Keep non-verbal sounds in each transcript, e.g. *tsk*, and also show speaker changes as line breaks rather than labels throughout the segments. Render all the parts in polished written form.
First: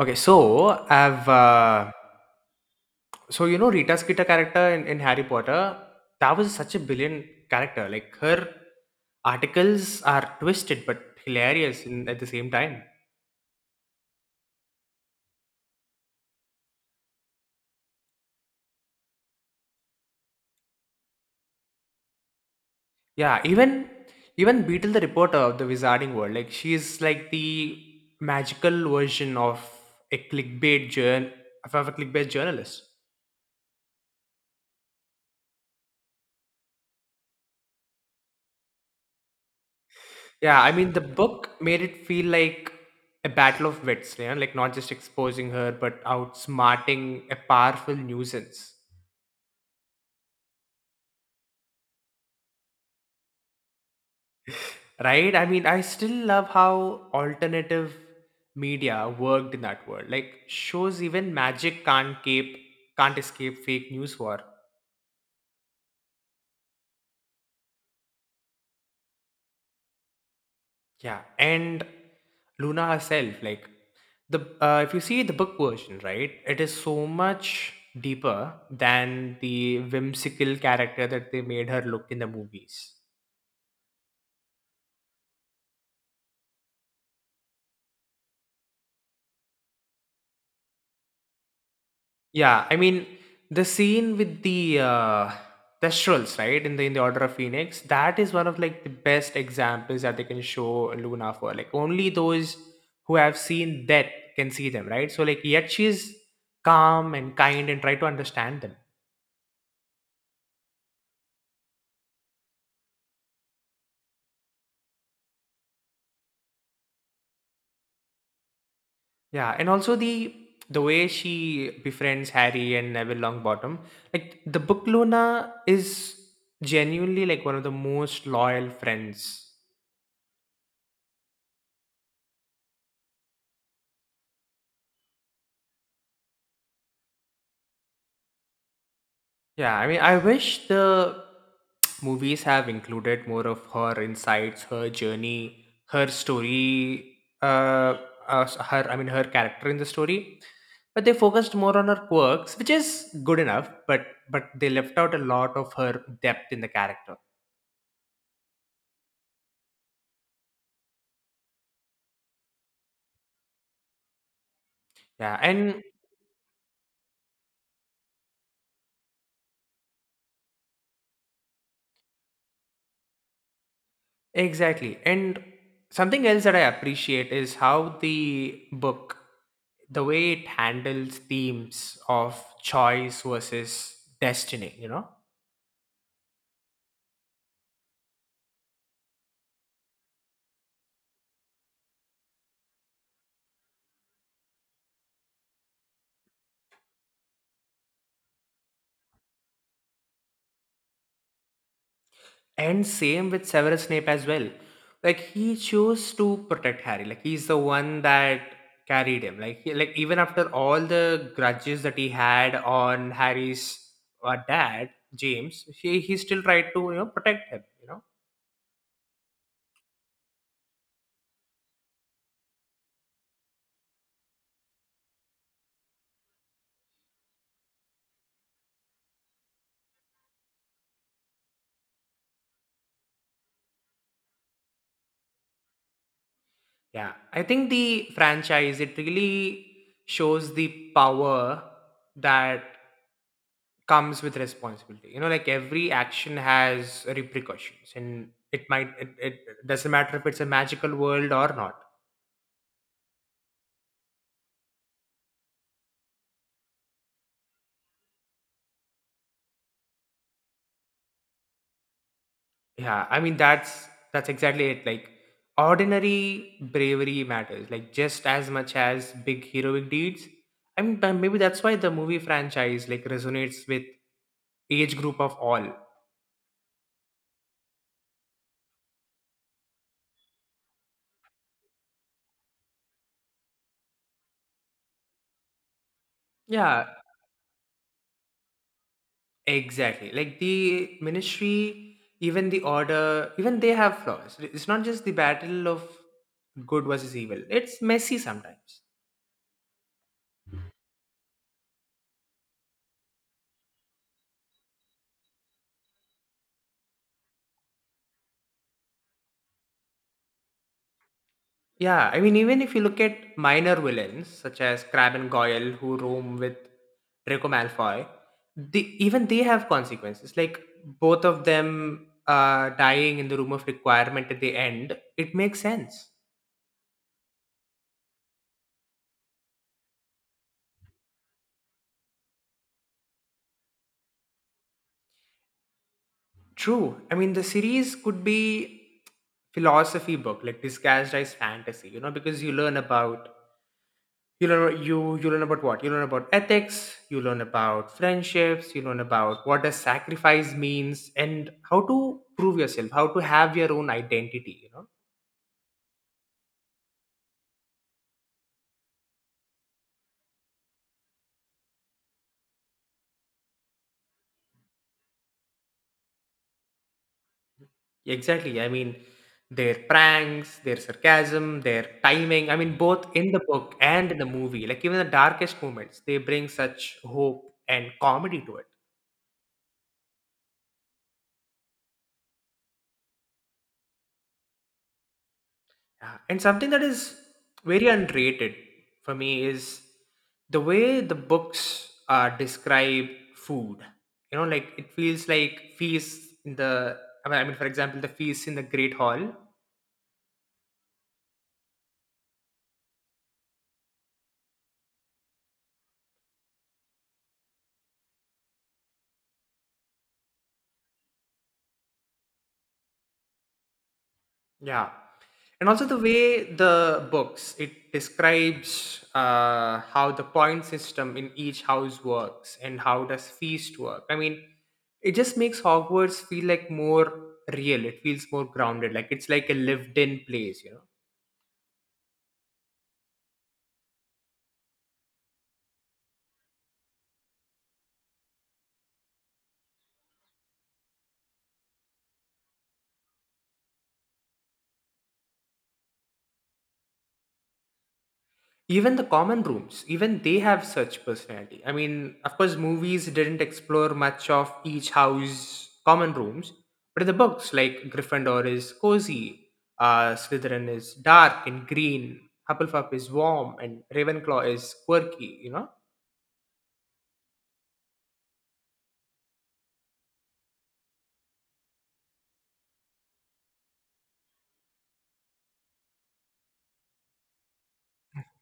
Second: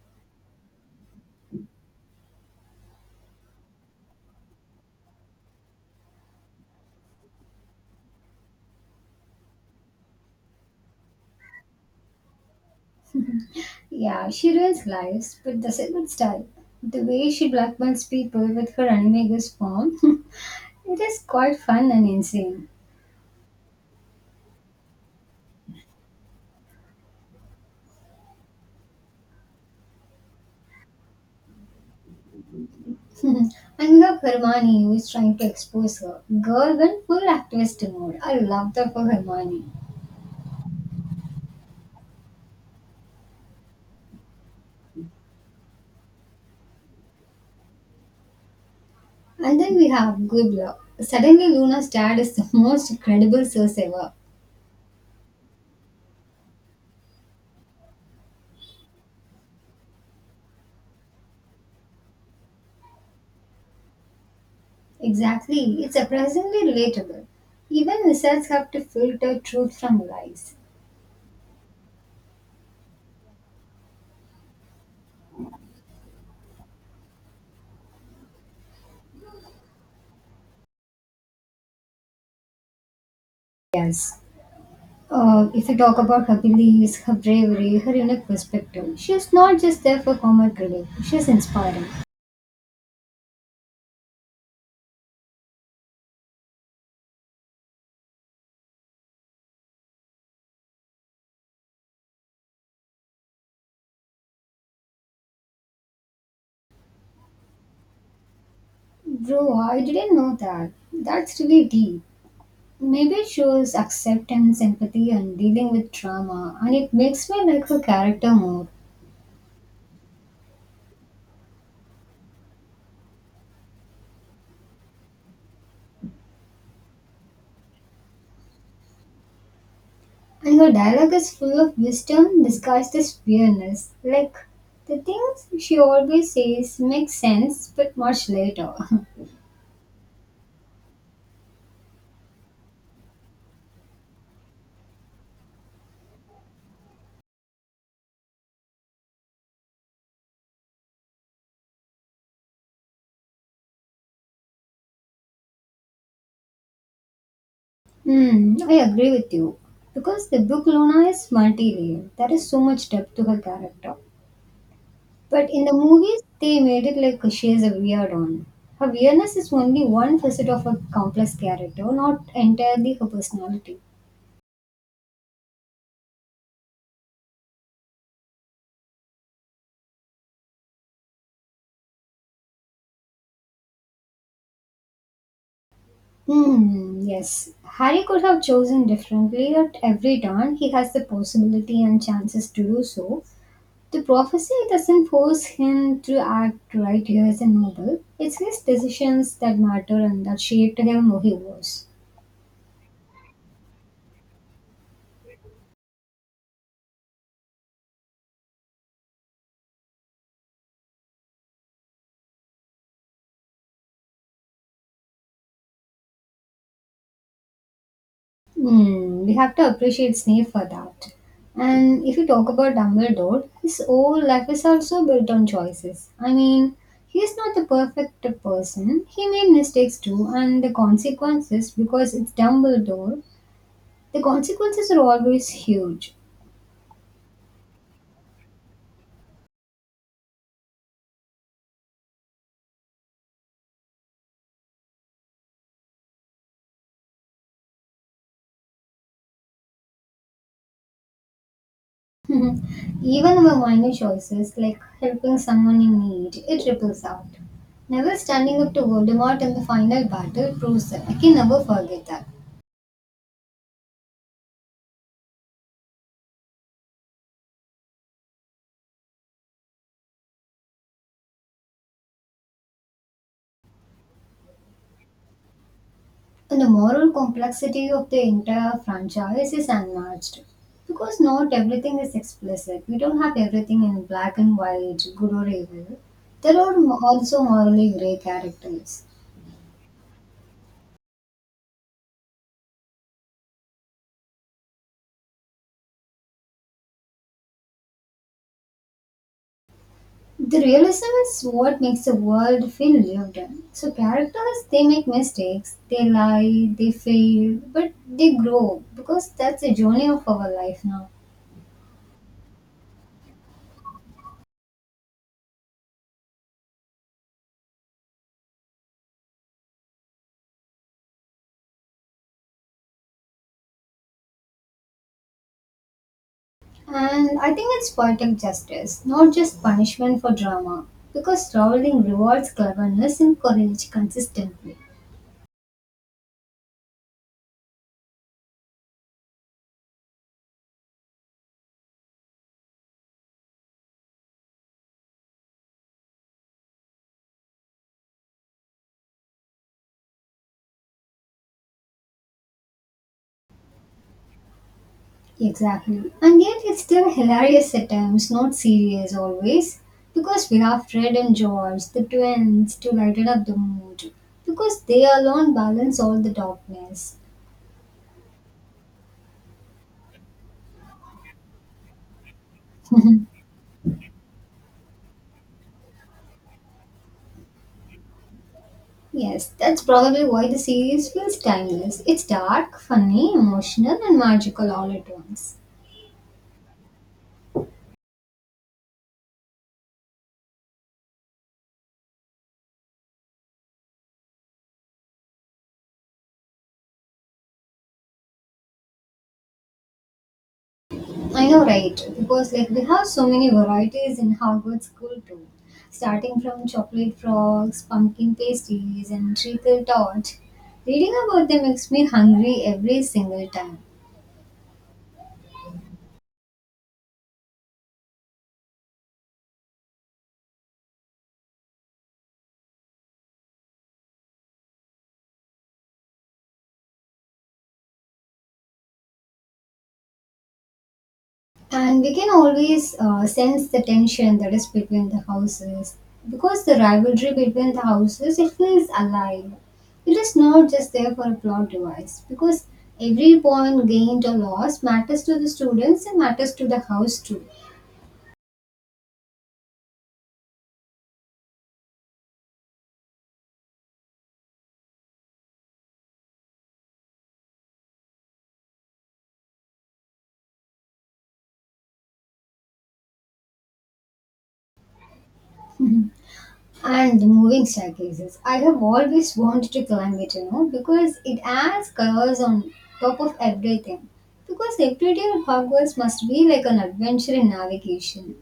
Okay, so I've so you know Rita Skeeter character in Harry Potter, that was such a brilliant character. Like her articles are twisted but hilarious in, at the same time.
Yeah, she ruins lives, but does it with style. The way she blackmails people with her unvegas form, *laughs* it is quite fun and insane.
Yeah, even Beetle the reporter of the Wizarding World, like she is like the magical version of a clickbait journal of a clickbait journalist.
*laughs* And we have Hermione who is trying to expose her. Girl went full activist mode. I love that for Hermione.
Yeah, I mean, the book made it feel like a battle of wits, yeah? Like not just exposing her, but outsmarting a powerful nuisance,
And then we have Guibla. Suddenly Luna's dad is the *laughs* most credible source ever.
right? I mean, I still love how alternative media worked in that world. Like shows, even magic can't escape fake news war.
Exactly, it's surprisingly relatable. Even wizards have to filter truth from lies.
Yeah, and Luna herself, like the if you see the book version, right, it is so much deeper than the whimsical character that they made her look in the movies.
Yes. If we talk about her beliefs, her bravery, her unique perspective, she's not just there for comic relief, she's inspiring.
Yeah, I mean the scene with Thestrals, right, in the Order of Phoenix, that is one of like the best examples that they can show Luna for. Like only those who have seen death can see them, right? So like yet she is calm and kind and try to understand them.
Bro, I didn't know that. That's really deep. Maybe it shows acceptance, empathy, and dealing with trauma, and it makes me like her character more.
Yeah, and also the way she befriends Harry and Neville Longbottom, like the book Luna is genuinely like one of the most loyal friends.
And her dialogue is full of wisdom disguised as fearness. Like, the things she always says make sense, but much later. *laughs*
Yeah, I mean, I wish the *tsk* movies have included more of her insights, her journey, her story, uh, her character in the story. But they focused more on her quirks, which is good enough. But they left out a lot of her depth in the character.
Hmm, I agree with you. Because the book Luna is multi-layered. There is so much depth to her character.
Yeah,
But in the
and
movies, they made it like she is a weird one. Her weirdness is only one facet of a complex character, not entirely her personality.
Exactly. And something else that I appreciate is how the book, the way it handles themes of choice versus destiny, you know?
Hmm, yes. Harry could have chosen differently at every turn. He has the possibility and chances to do so. The prophecy doesn't force him to act right here as a noble. It's his decisions that matter and that shaped him who he was.
And same with Severus Snape as well. Like he chose to protect Harry. Like he's the one that carried him. Like like even after all the grudges that he had on Harry's dad, James, he still tried to, you know, protect him, you know?
Hmm, we have to appreciate Snape for that. And if you talk about Dumbledore, his whole life is also built on choices. I mean, he is not the perfect person. He made mistakes too, and the consequences, because it's Dumbledore, the consequences are always huge.
Yeah, I think the franchise it really shows the power that comes with responsibility. You know, like every action has repercussions, and it doesn't matter if it's a magical world or not.
*laughs* Mhm. Even my minor choices, like helping someone in need, it ripples out. Never standing up to Voldemort in the final battle proves that. I can never forget that.
Yeah, I mean that's exactly it. Like ordinary bravery matters, like just as much as big heroic deeds. I mean, maybe that's why the movie franchise like resonates with age group of all.
And the moral complexity of the entire franchise is unmatched. Because not everything is explicit. We don't have everything in black and white, good or evil. There are
Yeah,
also morally grey characters.
exactly. Like the ministry, even the order, even they have flaws. It's not just the battle of good versus evil, it's messy sometimes.
The realism is what makes the world feel lived in. So characters they make mistakes, they lie, they fail, but they grow because that's the journey of our life now.
Yeah, I mean, even if you look at minor villains such as Crab and Goyle who roam with Draco Malfoy, even they have consequences. Like both of them dying in the room of requirement at the end, it makes sense.
And I think it's poetic justice, not just punishment for drama. Because traveling rewards cleverness and courage consistently.
True. I mean, the series could be philosophy book, like disguised as fantasy. You know, because you learn about you learn you you learn about what you learn about ethics, you learn about friendships, you learn about what does sacrifice means, and how to prove yourself, how to have your own identity. You know,
Exactly. And yet it's still hilarious at times, not serious always. Because we have Fred and George, the twins, to lighten up the mood. Because they alone balance all the darkness.
exactly. I mean, their pranks, their sarcasm, their timing. I mean, both in the book and in the movie, like even the darkest moments, they bring such hope and comedy to it.
Yes, that's probably why the series feels timeless. It's dark, funny, emotional, and magical all at once.
Yeah, and something that is very underrated for me is the way the books describe food. You know, like it feels like feasts in the. I mean, for example, the feasts in the Great Hall.
I know, right? Because like we have so many varieties in Hogwarts School too, starting from chocolate frogs, pumpkin pastries, and treacle torch. Reading about them makes me hungry every single time,
Yeah. And also the way the books it describes how the point system in each house works and how does feast work. I mean, it just makes Hogwarts feel like more real. It feels more grounded. Like it's like a lived-in place, you know.
and we can always sense the tension that is between the houses because the rivalry between the houses it feels alive. It is not just there for a plot device because every point gained or lost matters to the students and matters to the house too.
Even the common rooms, even they have such personality. I mean, of course movies didn't explore much of each house common rooms, but in the books, like Gryffindor is cozy, Slytherin is dark and green, Hufflepuff is warm, and Ravenclaw is quirky, you know.
And moving staircases. I have always wanted to climb it, you know, because it adds colors on top of everything. Because every day at Hogwarts must be like an adventure in navigation.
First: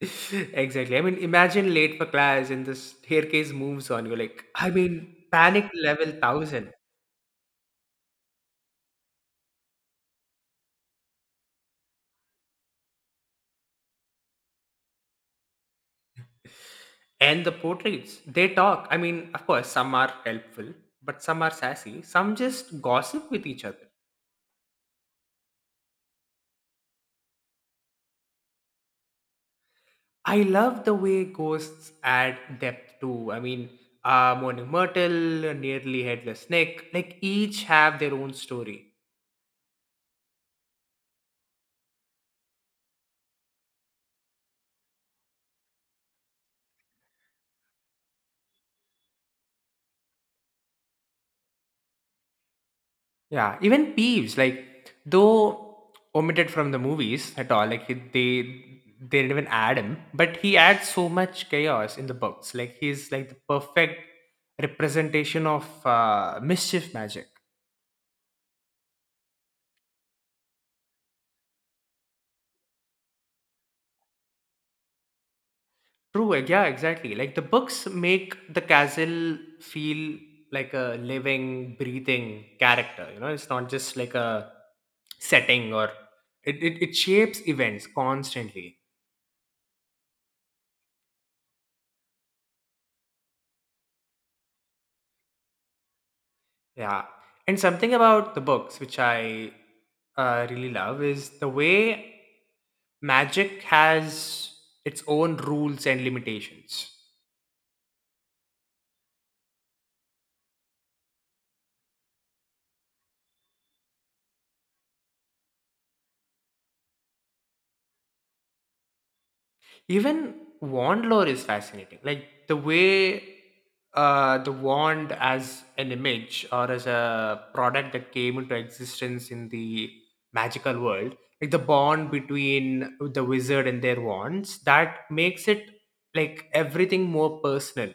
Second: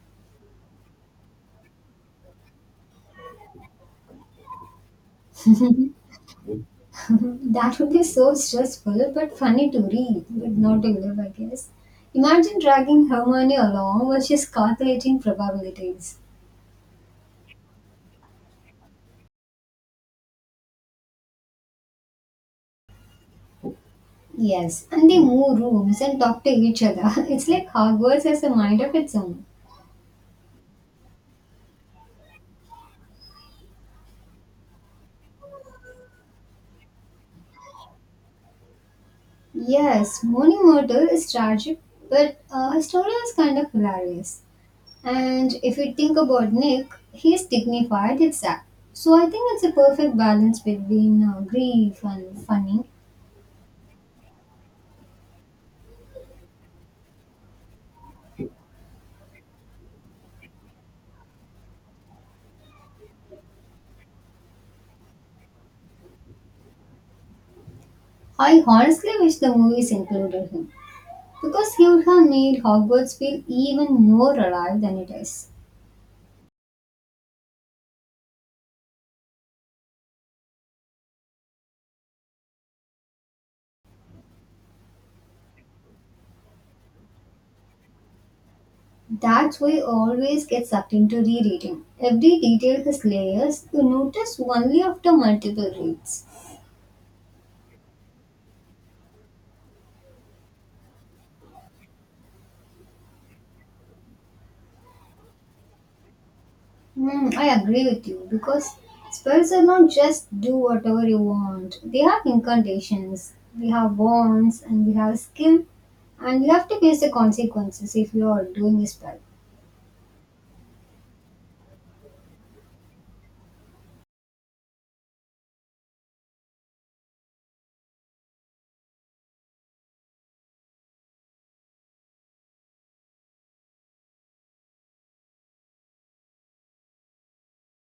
*laughs* Exactly. I mean, imagine late for class and the staircase moves on you, like, I mean, panic level 1000.
*laughs* That would be so stressful, but funny to read, but not to live, I guess. Imagine dragging Hermione along while she's calculating probabilities.
And the portraits, they talk. I mean, of course, some are helpful, but some are sassy. Some just gossip with each other.
Yes, and they move rooms and talk to each other. *laughs* It's like Hogwarts has a mind of its own.
I love the way ghosts add depth too. I mean, Morning Myrtle, Nearly Headless Nick, like each have their own story.
Yes, Morning Mortal is tragic, but his story is kind of hilarious. And if you think about Nick, he's dignified, it's sad. So I think it's a perfect balance between grief and funny.
Yeah, even Peeves, like though omitted from the movies at all, like they didn't even add him, but he adds so much chaos in the books. Like he's like the perfect representation of mischief magic.
I honestly wish the movies included him, because he would have made Hogwarts feel even more alive than it is.
True, like, yeah, exactly. Like the books make the castle feel like a living, breathing character. You know, it's not just like a setting or it shapes events constantly.
That's why I always get sucked into rereading. Every detail has layers you notice only after multiple reads.
Yeah. And something about the books which I really love is the way magic has its own rules and limitations.
Mm, I agree with you because spells are not just do whatever you want. They have incantations, we have wands, and we have skill, and you have to face the consequences if you are doing a spell.
Even wand lore is fascinating. Like the way the wand as an image or as a product that came into existence in the magical world, like the bond between the wizard and their wands, that makes it like everything more personal.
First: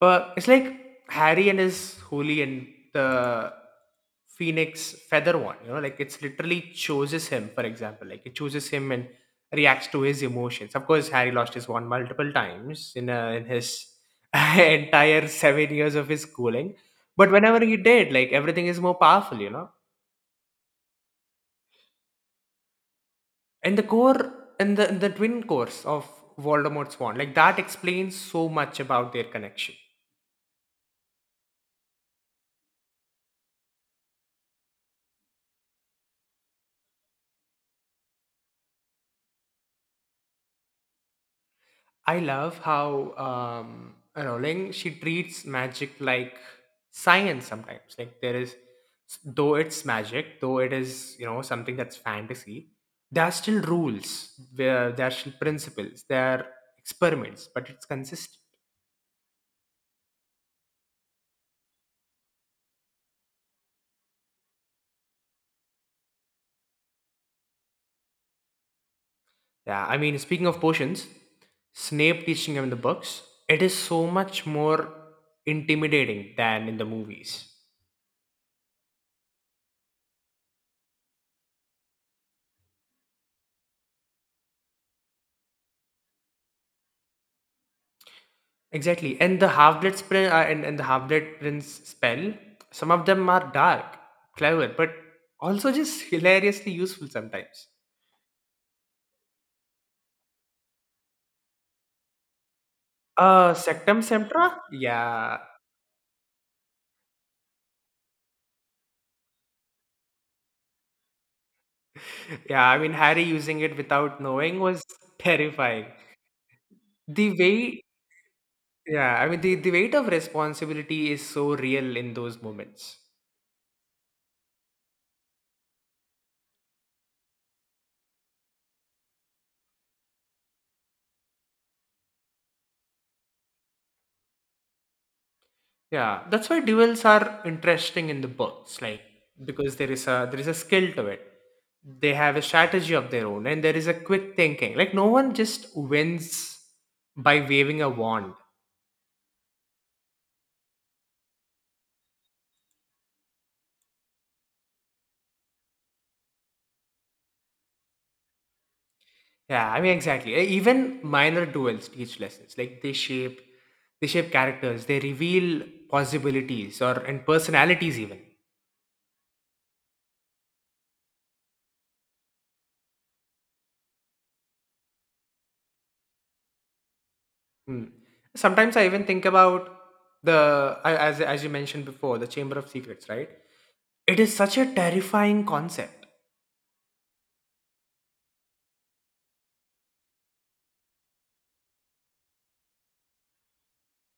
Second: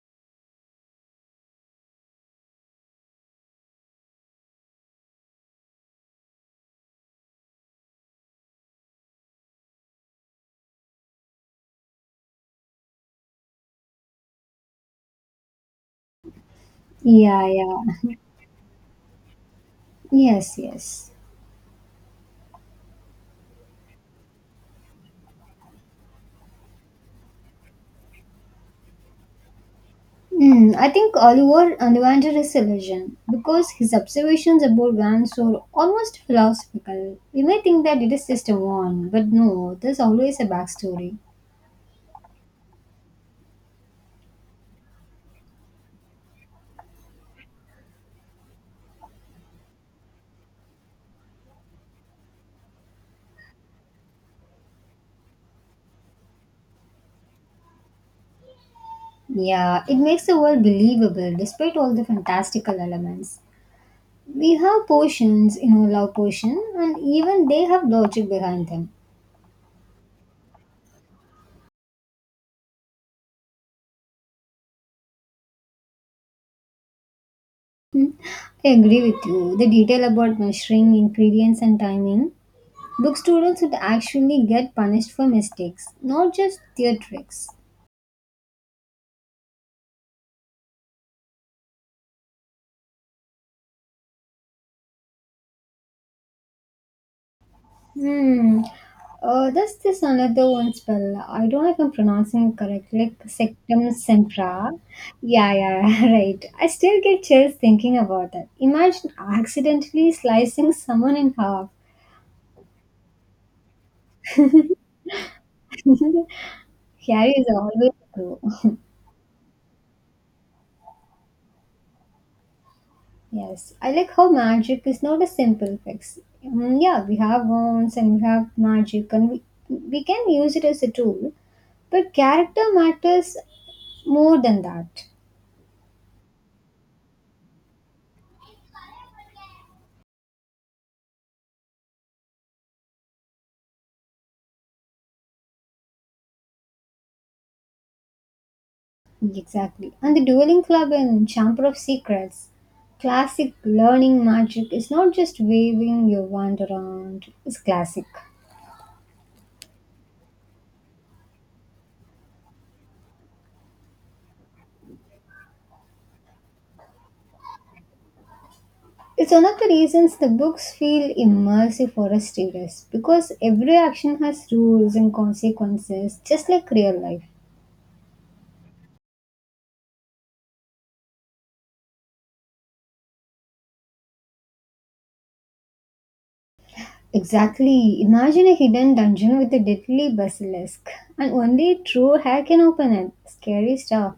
But it's like Harry and his holy and the Phoenix feather one, you know, like it's literally chooses him, for example. Like it chooses him and reacts to his emotions. Of course, Harry lost his wand multiple times in his *laughs* entire 7 years of his schooling. But
Yeah,
whenever he
yeah.
did, like everything is more powerful, you know.
Yes, yes.
And the twin cores of Voldemort's wand, like that explains so much about their connection.
Mm, I think Oliver Ollivander is a legend because his observations about wands are almost philosophical. You may think that it is just a wand, but no, there's always a backstory.
I love how you she treats magic like science sometimes. Like there is, though it's magic, though it is, you know, something that's fantasy. There are still rules. There are still principles. There are experiments, but it's consistent.
Yeah, it makes the world believable despite all the fantastical elements. We have potions, you know, love potion, and even they have logic behind them.
Yeah, I mean, speaking of potions, Snape teaching him in the books, it is so much more intimidating than in the movies.
Hmm, I agree with you. The detail about measuring ingredients and timing. Book students would actually get punished for mistakes, not just their tricks.
Exactly. And the half blood prince spell, some of them are dark, clever, but also just *laughs* hilariously useful sometimes.
Hmm. That's this another one spell. I don't know if I'm pronouncing it correctly. Like
Uh,
Sectum
Sectum Semptra?
Sempra.
Yeah. *laughs*
Yeah, yeah, *laughs* right. I still get chills thinking about that. Imagine accidentally slicing someone in half.
Yeah, I mean Harry using it without knowing was *laughs* terrifying. The
Harry is
weight
always true.
yeah, I mean the weight of responsibility is so real in those moments.
Yes, I like how magic is not a simple fix. Mm, yeah, we have wands and we have magic, and we can use it as a tool. But character matters more than that.
Yeah, that's why duels are interesting in the books, like because there is a skill to it. They have a strategy of their own, and there is a quick thinking. Like no one just wins by waving a wand.
Exactly. And the Dueling Club in Chamber of Secrets, classic learning magic is not just waving your wand around, it's classic.
Yeah, I mean exactly. Even minor duels teach lessons. Like they shape characters. They reveal possibilities or and personalities even.
It's one of the reasons the books feel immersive for us readers because every action has rules and consequences, just like real life.
Hmm. Sometimes I even think about as you mentioned before, the Chamber of Secrets, right? It is such a terrifying concept.
Exactly. Imagine a hidden dungeon with a deadly basilisk, and only a true hack can open it. Scary stuff.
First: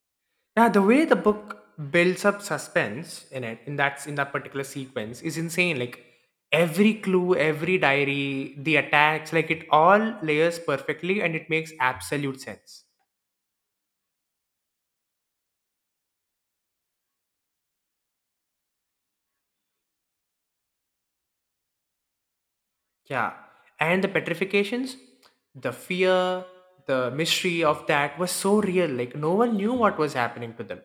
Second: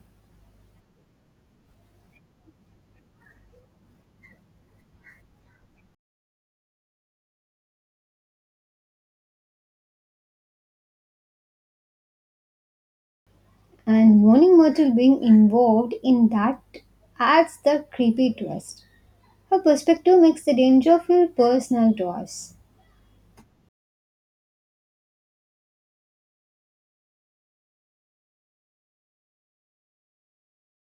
Now, the way the book builds up suspense in that particular sequence, is insane. Like every clue, every diary, the attacks, like it all layers perfectly, and it makes absolute sense.
And Mourning Myrtle being involved in that adds the creepy twist. Her perspective makes the danger feel personal to us.
Yeah, and the petrifications, the fear, the mystery of that was so real. Like no one knew what was happening to them.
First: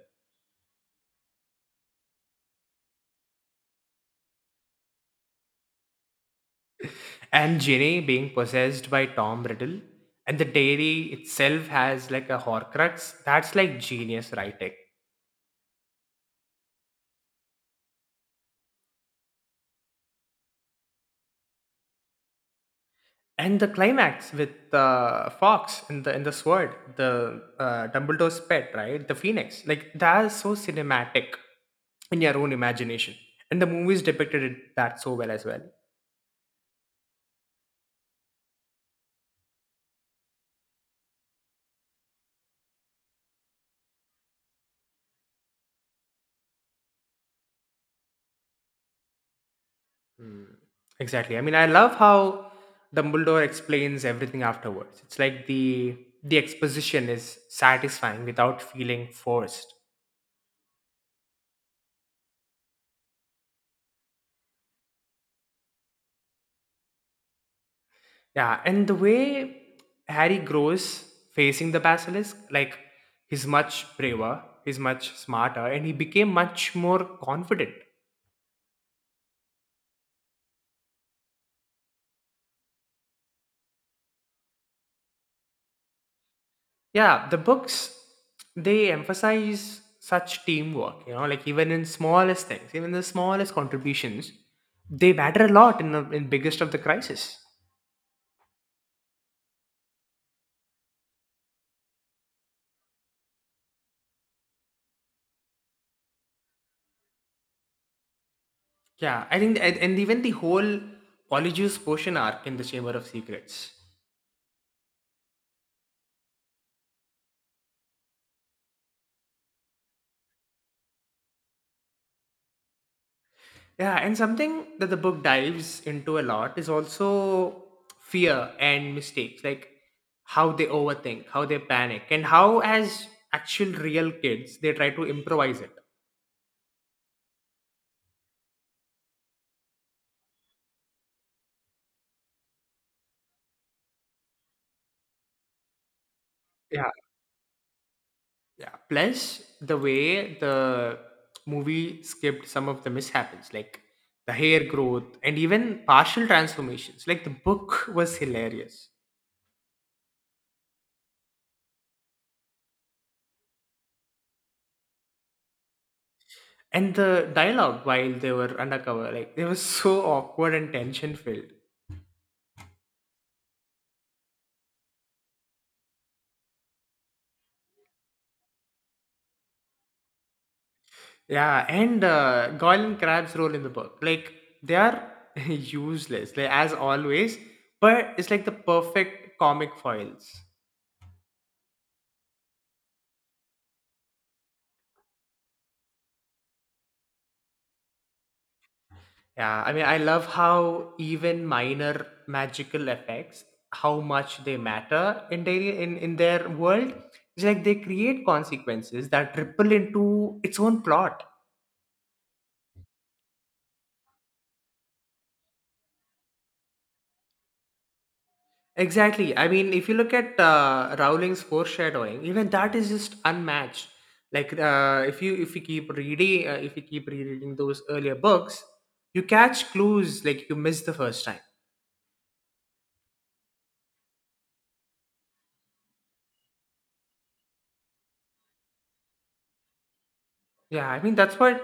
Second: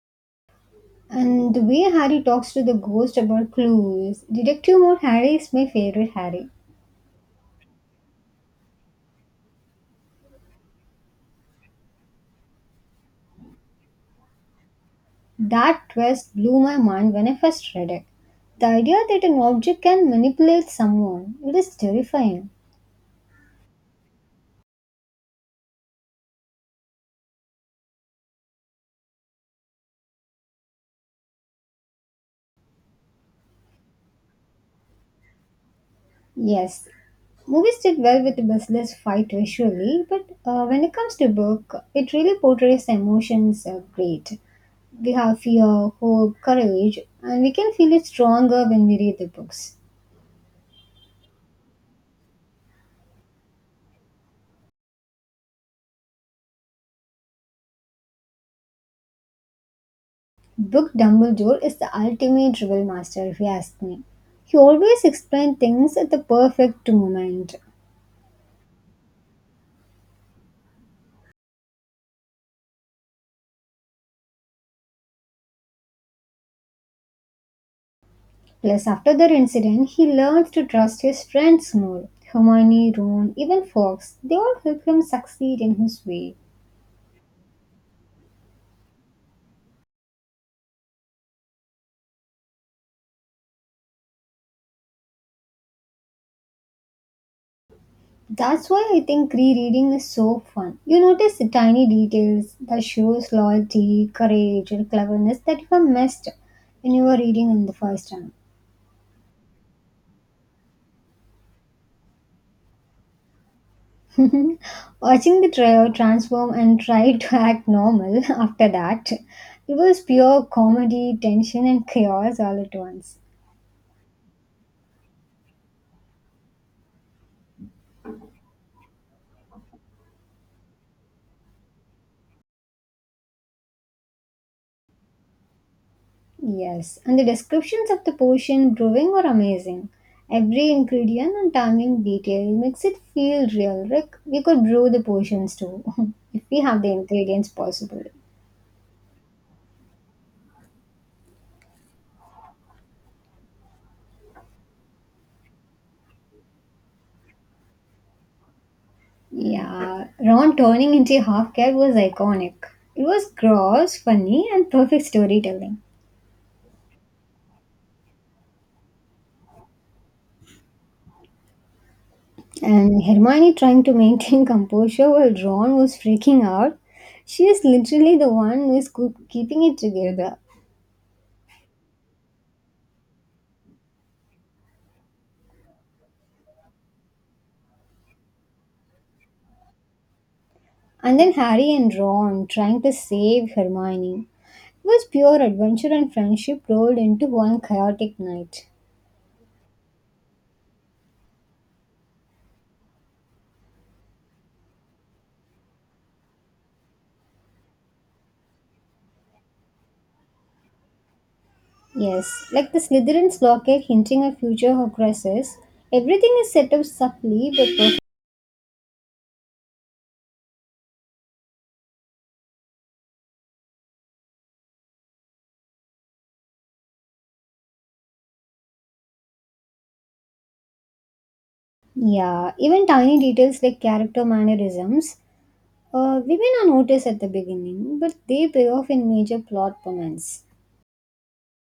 And the way Harry talks to the ghost about clues, Detective Mode Harry is my favorite Harry.
And Ginny being possessed by Tom Riddle, and the dairy itself has like a Horcrux. That's like genius writing.
That twist blew my mind when I first read it. The idea that an object can manipulate someone, it is terrifying.
And the climax with the fox and the sword, the Dumbledore's pet, right? The phoenix, like that's so cinematic in your own imagination. And the movies depicted it that so well as well.
Yes, movies did well with the Bustler's fight visually, but when it comes to book, it really portrays the emotions great. We have fear, hope, courage, and we can feel it stronger when we read the books.
Exactly. I mean, I love how Dumbledore explains everything afterwards. It's like the exposition is satisfying without feeling forced.
Book Dumbledore is the ultimate drill master, if you ask me. He always explained things at the perfect moment.
Yeah, and the way Harry grows facing the basilisk, like he's much braver, he's much smarter, and he became much more confident.
Plus, after that incident, he learns to trust his friends more. Hermione, Ron, even Fox, they all help him succeed in his way.
Yeah, the books they emphasize such teamwork, you know, like even in smallest things, even the smallest contributions, they matter a lot in the in biggest of the crisis.
That's why I think rereading is so fun. You notice the tiny details that shows loyalty, courage, and cleverness that you have missed when you were reading in the first time.
Yeah, I think, and even the whole Polyjuice potion arc in the Chamber of Secrets.
*laughs* Watching the trio transform and try to act normal *laughs* after that, it was pure comedy, tension, and chaos all at once.
Yeah, and something that the book dives into a lot is also fear and mistakes, like how they overthink, how they panic, and how, as actual real kids, they try to improvise it.
Yes, and the descriptions of the potion brewing are amazing. Every ingredient and timing detail makes it feel real. Like we could brew the potions too, *laughs* if we have
Yeah,
the ingredients possible.
yeah. Plus, the way the movie skipped some of the mishaps, like the hair growth and even partial transformations. Like the book was hilarious.
Yeah, Ron turning into a half cat was iconic. It was gross, funny, and perfect storytelling.
And the dialogue while they were undercover, like they were so awkward and tension filled.
And Hermione trying to maintain *laughs* composure while Ron was freaking out. She is literally the one who is keeping it together.
Yeah, and Goyle Crab's role in the book, like they are *laughs* useless, like as always, but it's like the perfect comic foils.
And then Harry and Ron trying to save Hermione. It was pure adventure and friendship rolled into one chaotic night.
Yeah, I mean, I love how even minor magical effects, how much they matter in daily in their world. It's like they create consequences that ripple into its own plot.
Yes, like the Slytherin's locket hinting at future Horcruxes, everything is set up subtly but perfect.
Exactly. I mean, if you look at Rowling's foreshadowing, even that is just unmatched. If you keep reading, if you keep rereading those earlier books, you catch clues like you missed the first time.
Yeah, even tiny details like character mannerisms, women are noticed at the beginning, but they pay off in major plot moments.
Yeah, I mean that's what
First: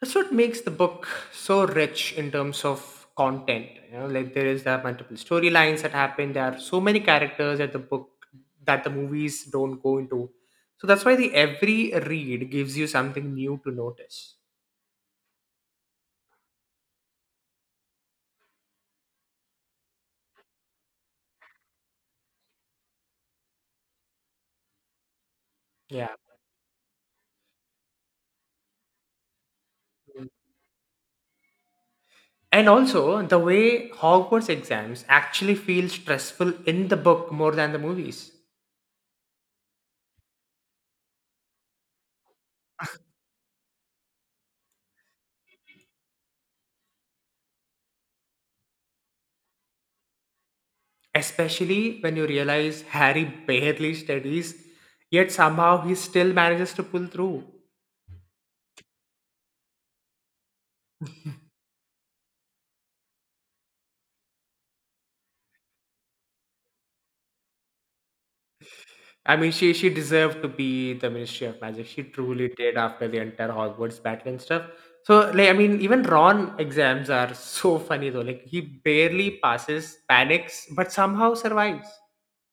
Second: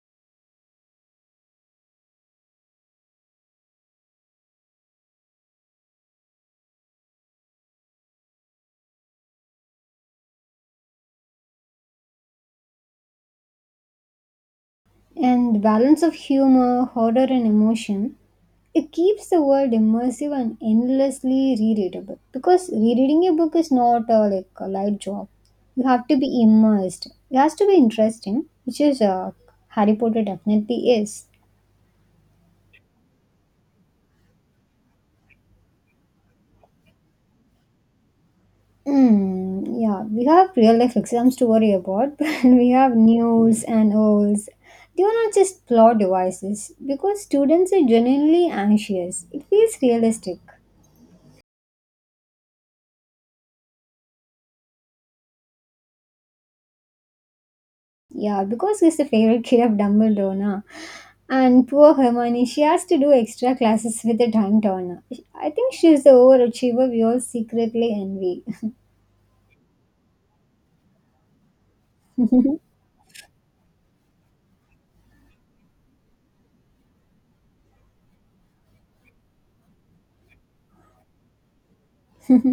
that's what makes the book so rich in terms of content. You know, like there are multiple storylines that happen. There are so many characters that the book that the movies don't go into. So that's why the every read gives you something new to notice.
And the balance of humor, horror, and emotion, it keeps the world immersive and endlessly rereadable. Because rereading a book is not a, like a light job; you
Yeah.
have to be immersed. It has to be interesting, which is Harry Potter definitely is.
And also, the way Hogwarts exams actually feel stressful in the book more than the movies.
Mm, yeah, we have real life exams to worry about, *laughs* but we have news and olds. They are not just plot devices because students are genuinely anxious. It feels realistic.
Especially when you realize Harry barely studies, yet somehow he still manages to pull through.
Yeah, because he's the favorite kid of Dumbledore, na? And poor Hermione, she has to do extra classes with the Dumbledore. I think she's the overachiever we all secretly envy.
I mean, she deserved to be the Ministry of Magic. She truly did after the entire Hogwarts battle and stuff. So, like, I mean, even Ron exams are so funny though. Like, he barely passes, panics, but somehow survives.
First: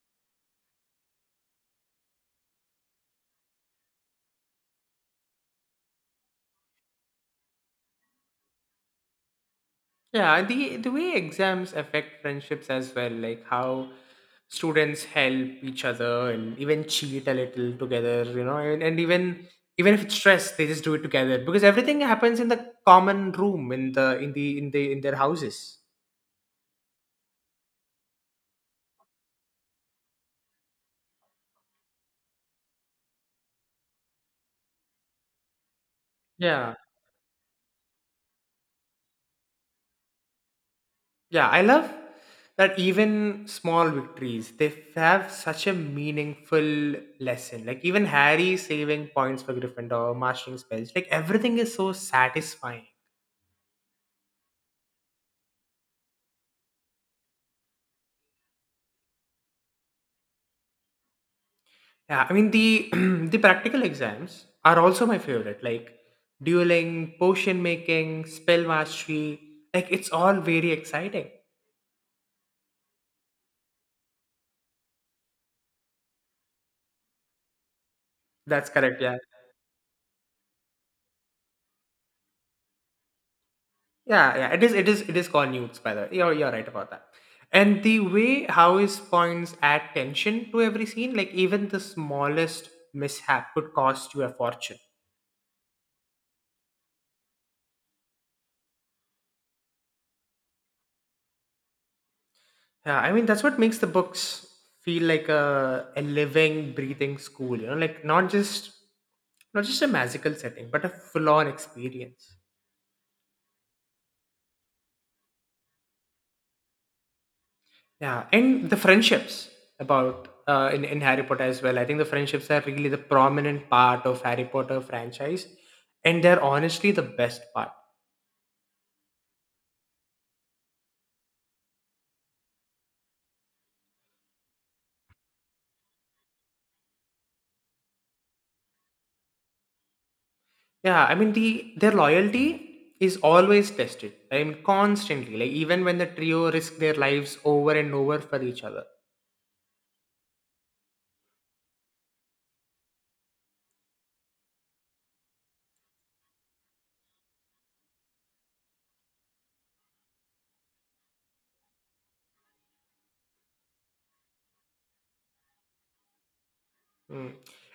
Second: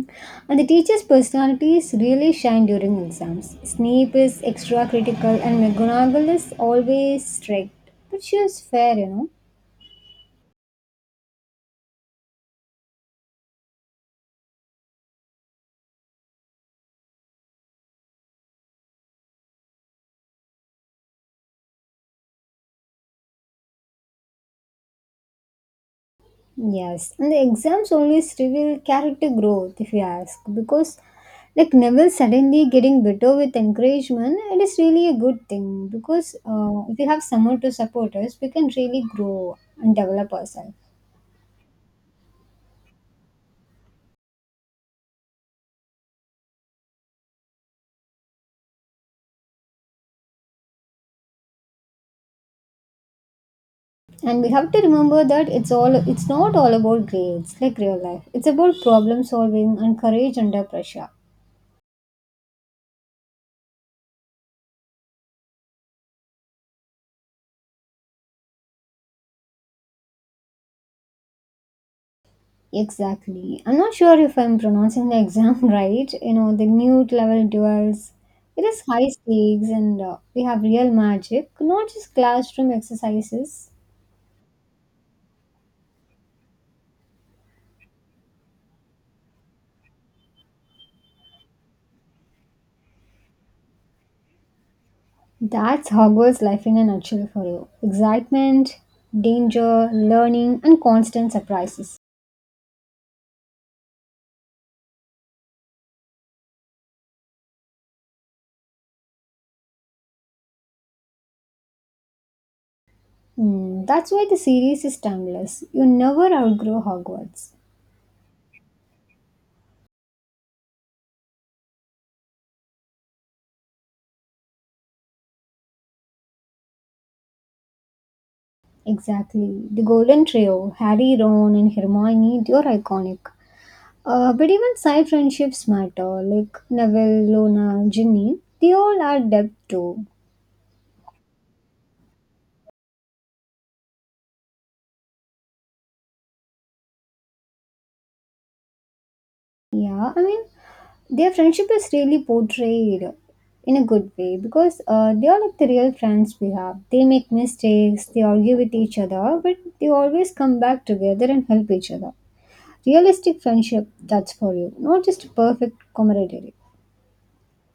*laughs* And the teacher's personalities really shine during exams. Snape is extra critical and McGonagall is always strict. But she is fair, you know.
Yeah, the way exams affect friendships as well, like how students help each other and even cheat a little together, you know, and even even if it's stress, they just do it together because everything happens in the common room in their houses.
Yes, and the exams always reveal character growth, if you ask, because like Neville suddenly getting better with encouragement, it is really a good thing because
Yeah,
if we have someone to support us, we can really grow and develop ourselves.
yeah, I love that even small victories they have such a meaningful lesson. Like even Harry saving points for Gryffindor, mastering spells, like everything is so satisfying.
And we have to remember that it's not all about grades like real life. It's about problem solving and courage under pressure.
Yeah, I mean the *clears throat* the practical exams are also my favorite. Like dueling, potion making, spell mastery. Like it's all very exciting.
Exactly. I'm not sure if I'm pronouncing the exam *laughs* right. You know, the newt level duels. It
That's
is
correct.
high
Yeah,
stakes and we have real magic, not just classroom exercises.
yeah. It is. It is. It is called newts, by the way. You're right about that. And the way how his points add tension to every scene, like even the smallest mishap could cost you a fortune.
That's Hogwarts life in a nutshell for you. Excitement, danger, learning, and constant surprises.
Yeah, I mean that's what makes the books feel like a living, breathing school. You know, like Not just a magical setting, but a full-on experience.
Hmm, that's why the series is timeless. You never outgrow Hogwarts.
Yeah, and the friendships about in Harry Potter as well. I think the friendships are really the prominent part of Harry Potter franchise, and they're honestly the best part.
Exactly. The Golden Trio, Harry, Ron, and Hermione, they're iconic. But even side friendships matter, like Neville, Lona, Ginny. They all add depth too.
Yeah, I mean the their loyalty is always tested. I mean constantly, like even when the trio risk their lives over and over for each other.
Yeah, I mean, their friendship is really portrayed in a good way because they are like the real friends we have. They make mistakes, they argue with each other, but they always come back together and help each other. Realistic friendship, that's for you, not just perfect camaraderie.
Mm.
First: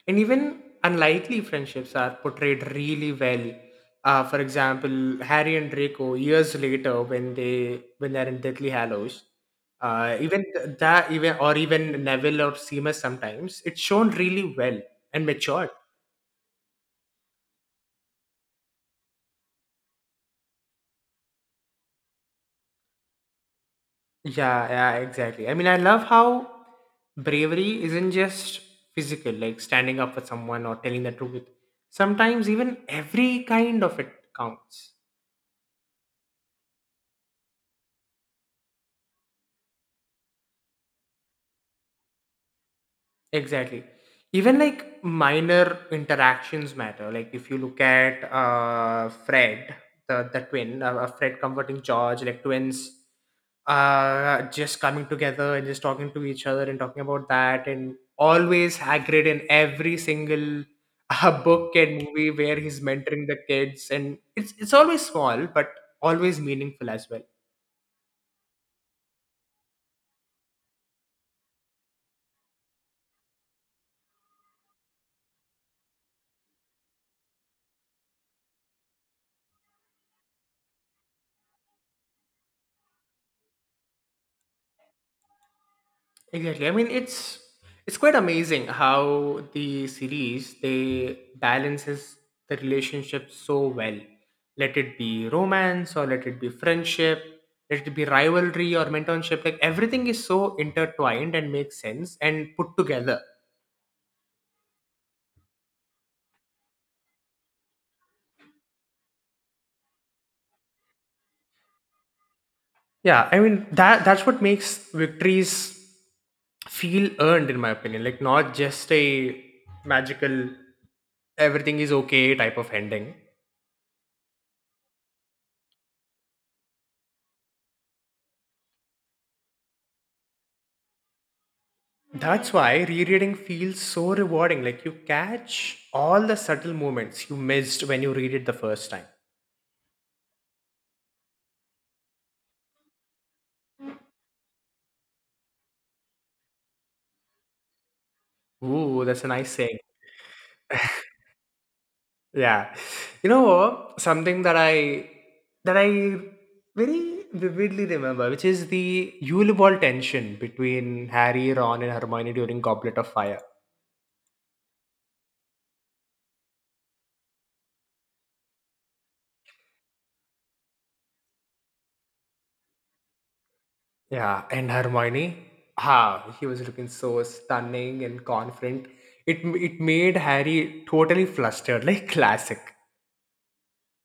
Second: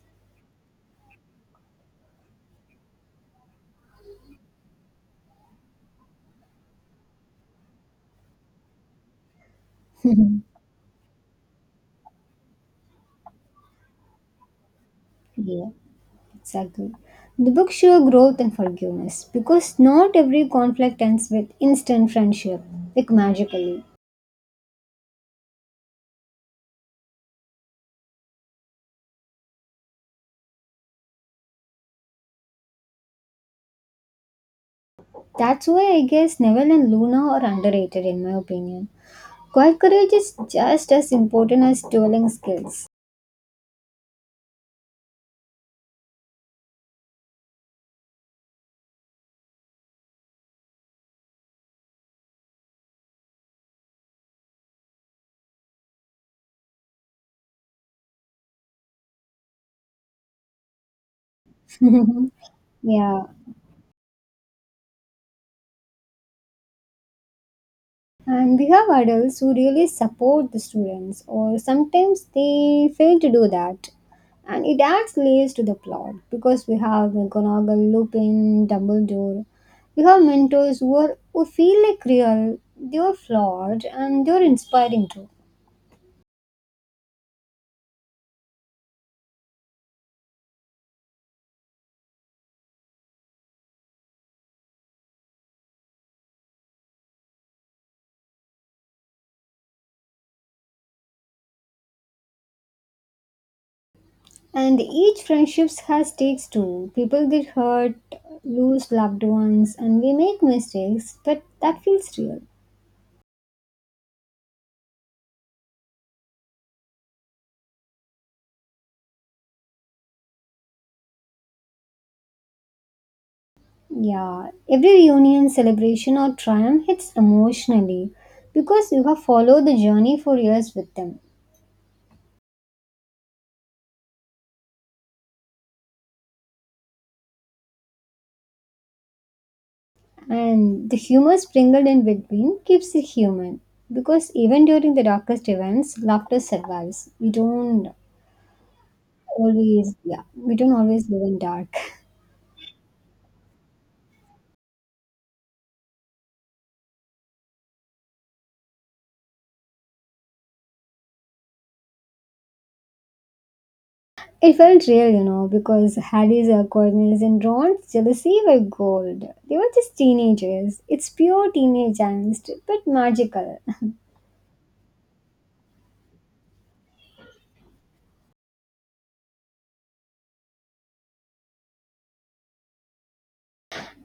And even unlikely friendships are portrayed really well. For example, Harry and Draco years later, when they're in Deathly Hallows, even
*laughs*
th- that even or even Neville or Seamus sometimes it's shown really well and
Yeah.
matured.
Exactly. The book shows growth and forgiveness because not every conflict ends with instant friendship, like magically.
Yeah, yeah, exactly. I mean, I love how bravery isn't just physical, like standing up for someone or telling the truth. Sometimes even every kind of it counts.
That's why I guess Neville and Luna are underrated in my opinion. Quiet courage is just as important as dueling skills.
Exactly. Even like minor interactions matter. Like if you look at Fred, the twin, Fred comforting George, like twins, just coming together and just talking to each other and talking about that, and always Hagrid in every single *laughs* book and
*laughs*
movie where he's
Yeah.
mentoring the kids, and it's always small but always meaningful as well.
And we have adults who really support the students, or sometimes they fail to do that. And it adds layers to the plot because we have McGonagall, Lupin, Dumbledore. We have mentors who, are, who feel like real, they are flawed, and they are inspiring too.
Exactly. I mean, it's quite amazing how the series they balances the relationship so well. Let it be romance or let it be friendship, let it be rivalry or mentorship. Like everything is so intertwined and makes sense and put together.
And each friendships has stakes too. People get hurt, lose loved ones, and we make mistakes, but that feels real.
Yeah, I mean that's what makes victories feel earned in my opinion. Like not just a magical everything is okay type of ending.
Yeah, every reunion, celebration, or triumph hits emotionally because you have followed the journey for years with them.
That's why rereading feels so rewarding. Like you catch all the subtle moments you missed when you read it the first time.
And the humor sprinkled in between keeps it human because even during the darkest events, laughter survives. We don't
Ooh, that's a nice saying.
always, yeah, we don't always live in dark. *laughs*
Yeah. You know, something that I very vividly remember, which is the Yule Ball tension between Harry, Ron, and Hermione during Goblet of Fire.
It felt real, you know, because Harry's awkwardness and Ron's jealousy were gold. They were just teenagers. It's pure teenage angst, but magical.
Yeah, and Hermione, ah, he was looking so stunning and confident. It made Harry totally flustered, like classic.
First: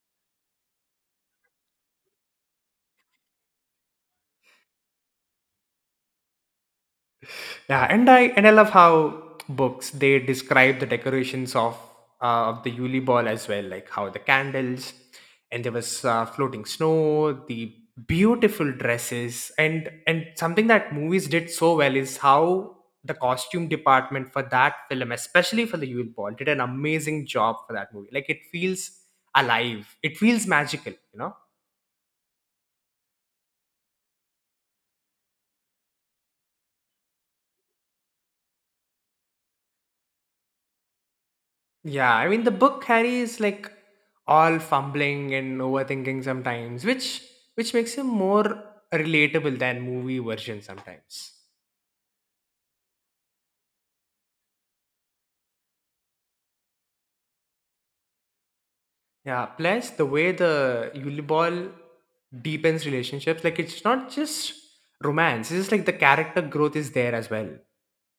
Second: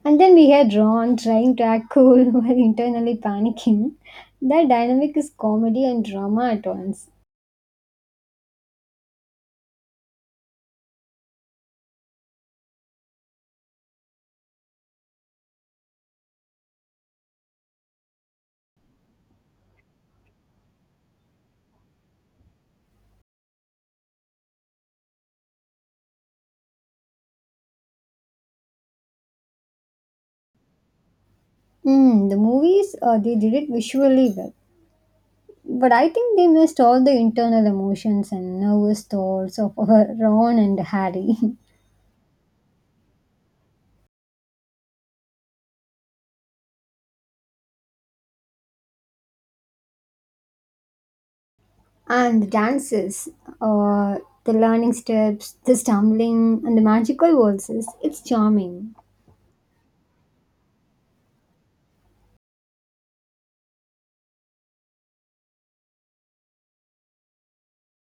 And then we had Ron trying to act cool *laughs* while internally panicking. That dynamic is comedy and drama at once.
Yeah, and I love how books they describe the decorations of of the Yule ball as well, like how the candles and there was floating snow, the beautiful dresses, and something that movies did so well is how the costume department for that film, especially for the Yule ball, did an amazing job for that movie. Like it feels alive, it feels magical, you know.
Mm, the movies, they did it visually well. But I think they missed all the internal emotions and nervous thoughts of our *laughs* Ron and Harry.
Yeah, I mean the book carries like all fumbling and overthinking sometimes, which makes him more relatable than movie version sometimes.
*laughs* And the dances, uh, the learning steps, the stumbling, and the magical waltzes. It's charming.
Yeah, plus the way the Yuli Ball deepens relationships, like it's not just romance, it's just like the character growth is there as well.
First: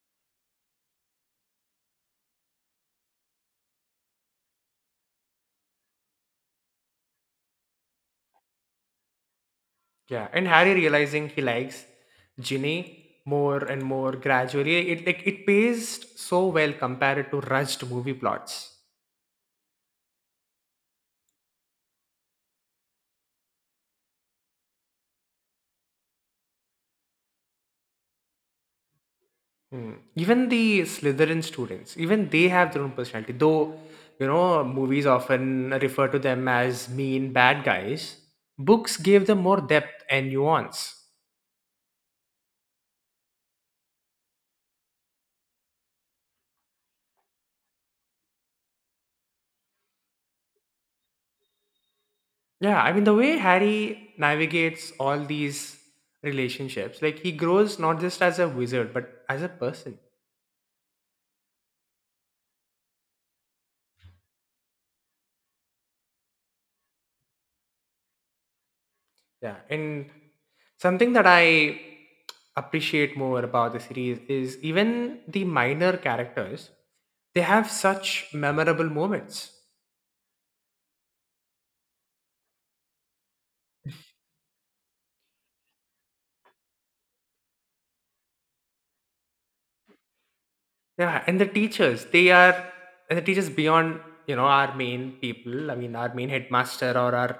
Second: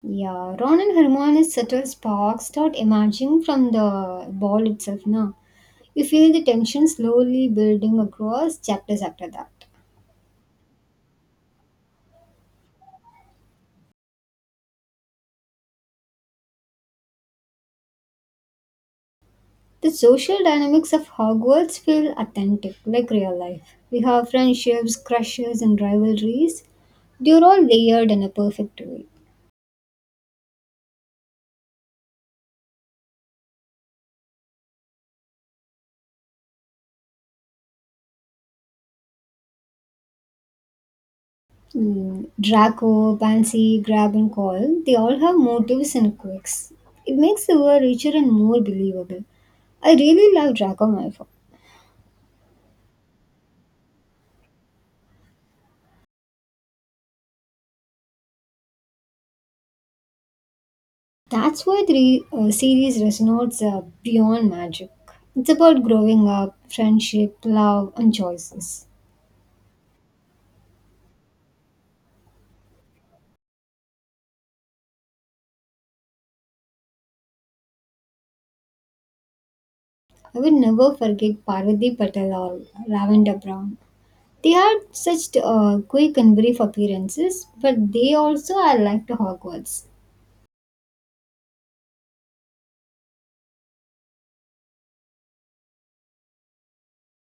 Yeah, Ron and Hermione's subtle sparks start emerging from the ball itself, na? You feel the tension slowly building across chapters after that.
Yeah, and Harry realizing he likes Ginny more and more gradually, it like it paced so well compared to rushed movie plots.
The social dynamics of Hogwarts feel authentic, like real life. We have friendships, crushes, and rivalries. They're all layered in a perfect way.
Hmm. Even the Slytherin students, even they have their own personality. Though, you know, movies often refer to them as mean bad guys, books gave them more depth and nuance.
Mm, Draco, Pansy, Grab, and Call, they all have motives and quirks. It makes the world richer and more believable. I really love Draco Malfoy.
Yeah, I mean, the way Harry navigates all these relationships, like he grows not just as a wizard, but as a person.
That's why the re- Series resonates beyond magic. It's about growing up, friendship, love, and choices.
Yeah, and something that I appreciate more about the series is even the minor characters, they have such memorable moments.
I will never forget Parvati Patel or Lavender Brown. They had such quick and brief appearances, but they also are like to Hogwarts.
Yeah, and the teachers, they are, and the teachers beyond, you know, our main people, I mean, our main headmaster or our,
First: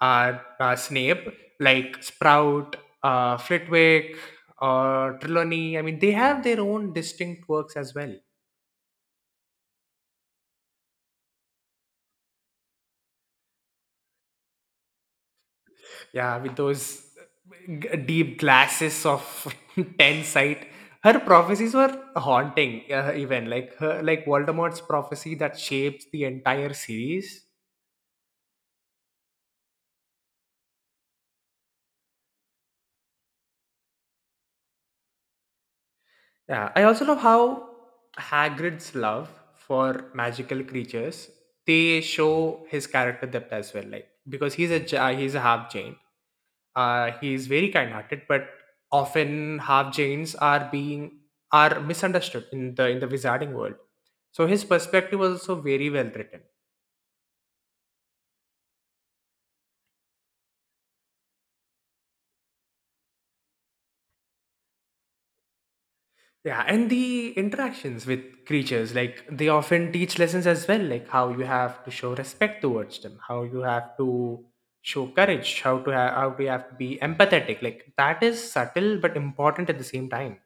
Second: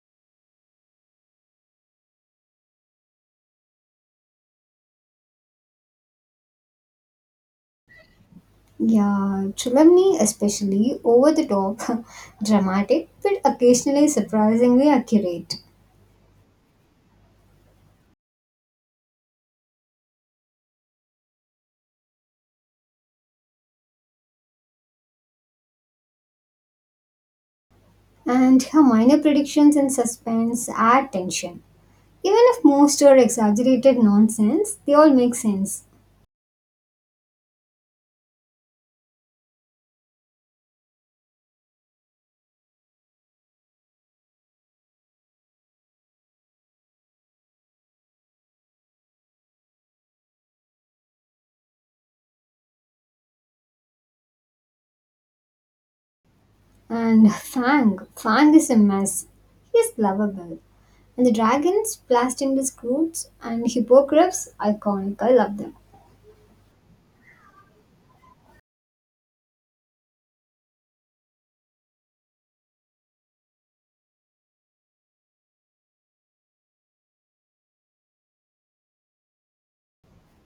our, uh Snape, like Sprout, Flitwick, or Trelawney, I mean, they have their own distinct works as well.
Yeah, Chulamni especially over the top, *laughs* dramatic, but occasionally surprisingly accurate.
Yeah, with those deep glasses of *laughs* 10 sight. Her prophecies were haunting, even like her, like Voldemort's prophecy that shapes the entire series.
And her minor predictions and suspense add tension. Even if most are exaggerated nonsense, they all make sense.
Yeah, I also love how Hagrid's love for magical creatures they show his character depth as well. Like because he's a half Jain. He's very kind-hearted, but often half Jains are misunderstood in the wizarding world. So his perspective was also very well written.
And *laughs* Fang, Fang is a mess. He is lovable. And the dragons, blasting the Croods, and Hippogriffs, iconic. I love them.
Yeah, and the interactions with creatures, like they often teach lessons as well, like how you have to show respect towards them, how you have to show courage, how you have to be empathetic. Like that is subtle but important at the same time.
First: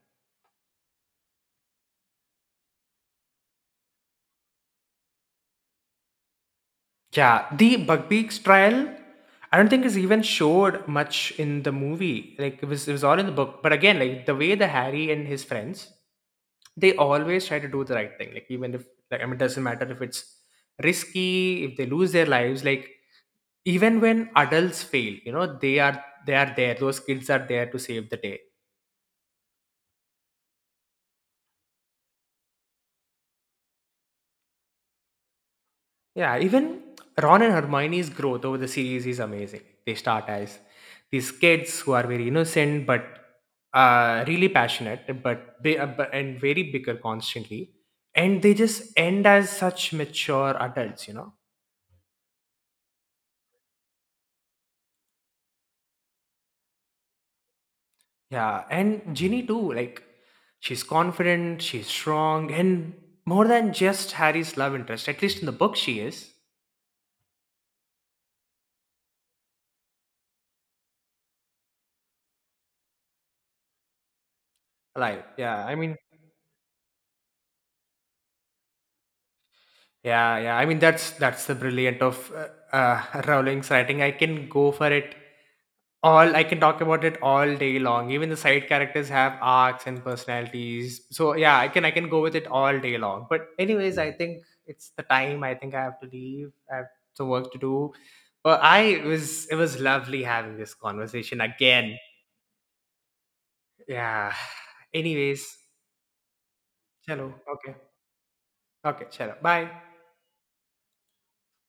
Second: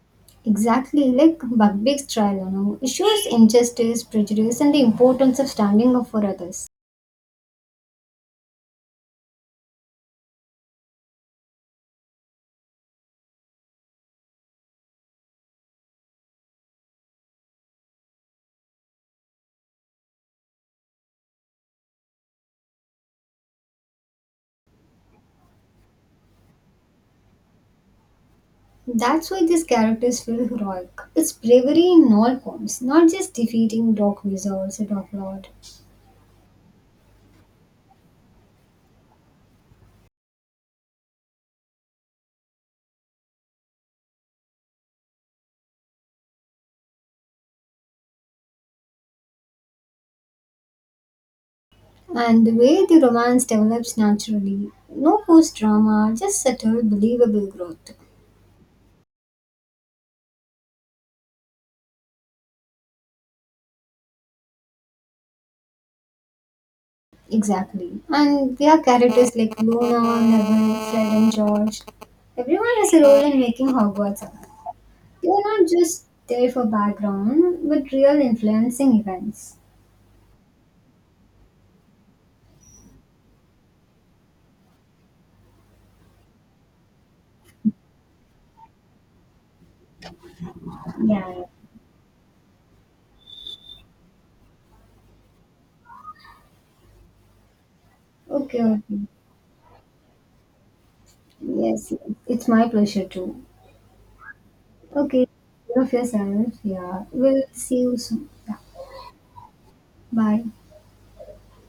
Exactly like Buckbeak's trial, you know. It shows injustice, prejudice, and the importance of standing up for others.
Yeah, the Bugbeak's trial, I don't think is even showed much in the movie. Like it was all in the book. But again, like the way the Harry and his friends, they always try to do the right thing. Like even if, like I mean, it doesn't matter if it's risky, if they lose their lives. Like even when adults fail, you know, they are there. Those kids are there to save the day.
That's why these characters feel heroic. It's bravery in all forms, not just defeating Dark Wizards or Dark Lord.
Yeah, even Ron and Hermione's growth over the series is amazing. They start as these kids who are very innocent but really passionate, but they bu- and very bicker constantly, and they just end as such mature adults, you know.
And the way the romance develops naturally, no forced drama, just subtle, believable growth.
Yeah, and Ginny too. Like she's confident, she's strong, and more than just Harry's love interest. At least in the book, she is
Exactly. And there are characters like Luna, Neville, Fred, and George. Everyone has a role in making Hogwarts alive.
alive.
They are
Yeah,
not
I mean.
just there for background, but real influencing events.
Yeah, yeah. I mean, that's the brilliant of *laughs* Rowling's writing. I can go for it all. I can talk about it all day long. Even the side characters have arcs and personalities.
Yeah.
So
Yeah.
yeah, I can go with it all day long. But anyways, I think it's the time. I think I have to leave. I have some work to do. But
Okay,
I
okay.
it was lovely having this conversation
Yes,
again.
yes. It's my pleasure too.
Yeah. *sighs*
Okay,
Anyways,
take care of yourself. Yeah,
hello.
we'll
Okay.
see you soon. Yeah.
Okay. Hello. Bye.
Bye.